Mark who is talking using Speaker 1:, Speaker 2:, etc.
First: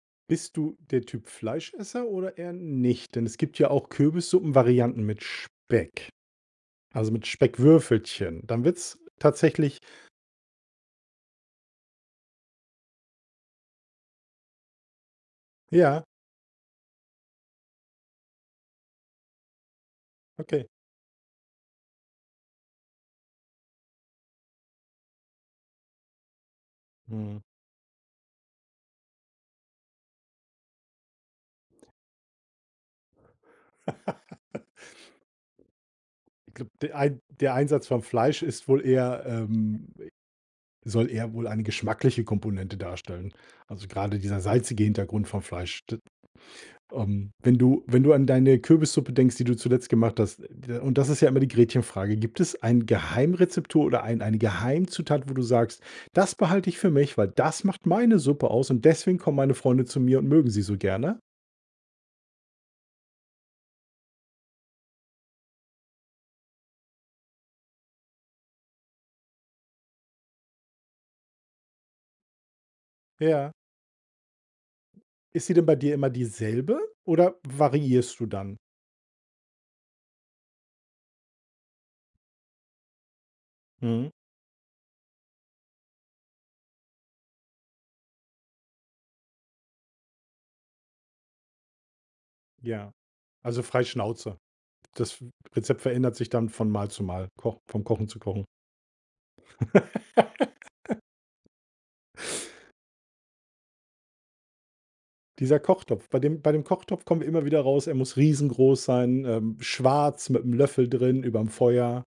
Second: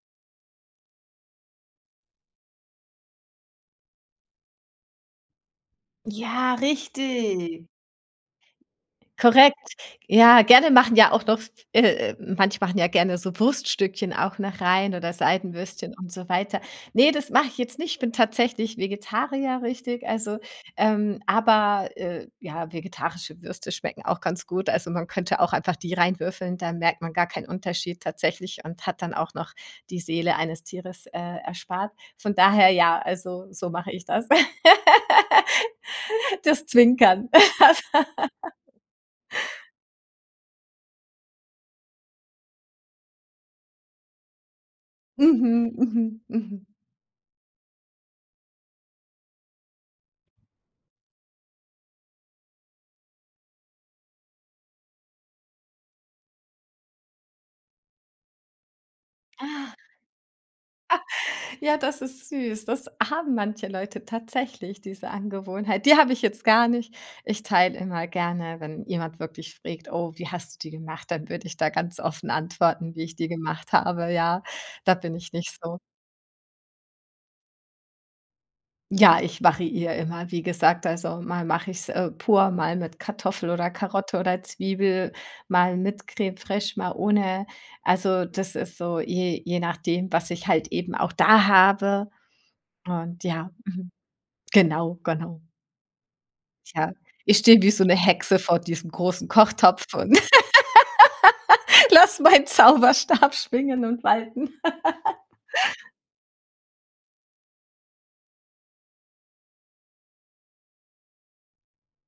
Speaker 1: Bist du der Typ Fleischesser oder eher nicht? Denn es gibt ja auch Kürbissuppenvarianten mit Speck,
Speaker 2: Ja,
Speaker 1: also, mit
Speaker 2: richtig.
Speaker 1: Speckwürfelchen. Dann wird's
Speaker 2: Korrekt.
Speaker 1: tatsächlich
Speaker 2: Ja, gerne machen ja auch noch äh, manche machen ja gerne so Wurststückchen auch noch rein oder Seidenwürstchen
Speaker 1: Ja.
Speaker 2: und so weiter. Ne, das mache ich jetzt nicht. Ich bin tatsächlich Vegetarier, richtig. Also,
Speaker 1: Okay.
Speaker 2: ähm, aber, äh, ja, vegetarische Würste schmecken auch ganz gut. Also, man könnte auch einfach die rein würfeln, da merkt man gar
Speaker 1: Mhm.
Speaker 2: keinen Unterschied tatsächlich und hat dann auch noch die Seele eines Tieres, äh, erspart. Von daher, ja, also, so mache ich das.
Speaker 1: Ich
Speaker 2: Das
Speaker 1: glaube, der Ein
Speaker 2: Zwinkern.
Speaker 1: der
Speaker 2: Aff
Speaker 1: Einsatz von Fleisch ist wohl eher, ähm soll eher wohl eine geschmackliche Komponente darstellen. Also, grade dieser salzige Hintergrund vom
Speaker 2: Mhm,
Speaker 1: Fleisch. D
Speaker 2: mhm, mhm.
Speaker 1: ähm, wenn du wenn du an deine Kürbissuppe denkst, die du zuletzt gemacht hast d äh, und das ist ja immer die Gretchenfrage: Gibt es ein Geheimrezeptur oder ein eine Geheimzutat, wo du sagst: „Das behalte ich für mich, weil das macht meine Suppe aus und deswegen kommen meine
Speaker 2: Ah.
Speaker 1: Freunde zu mir und mögen sie so gerne?“
Speaker 2: Ja, das ist süß. Das haben manche Leute tatsächlich, diese Angewohnheit. Die habe ich jetzt gar nicht. Ich teile immer gerne, wenn jemand wirklich frägt: „Oh, wie hast du die gemacht?“ Dann würde ich da ganz offen antworten, wie ich die
Speaker 1: Ja.
Speaker 2: gemacht habe. Ja, da bin ich
Speaker 1: Ist sie
Speaker 2: nicht
Speaker 1: denn bei
Speaker 2: so.
Speaker 1: dir immer dieselbe oder variierst du dann?
Speaker 2: Ja, ich variiere immer. Wie gesagt, also, mal mache ich's, äh, pur, mal mit Kartoffel oder
Speaker 1: Mhm.
Speaker 2: Karotte oder Zwiebel, mal mit Crème fraîche, mal ohne. Also, das ist so je je nachdem, was ich halt eben auch da habe.
Speaker 1: Ja.
Speaker 2: Und, ja,
Speaker 1: Also, frei
Speaker 2: mhm,
Speaker 1: Schnauze.
Speaker 2: genau,
Speaker 1: Das
Speaker 2: genau.
Speaker 1: Rezept verändert sich dann von Mal
Speaker 2: Ja,
Speaker 1: zu Mal,
Speaker 2: ich
Speaker 1: Ko
Speaker 2: stehe wie so
Speaker 1: vom
Speaker 2: 'ne
Speaker 1: Kochen zu
Speaker 2: Hexe
Speaker 1: Kochen.
Speaker 2: vor diesem großen Kochtopf und lasse meinen Zauberstab schwingen und walten.
Speaker 1: Dieser Kochtopf bei dem bei dem Kochtopf kommen wir immer wieder raus, er muss riesengroß sein, äh, schwarz mit'm Löffel drin überm Feuer.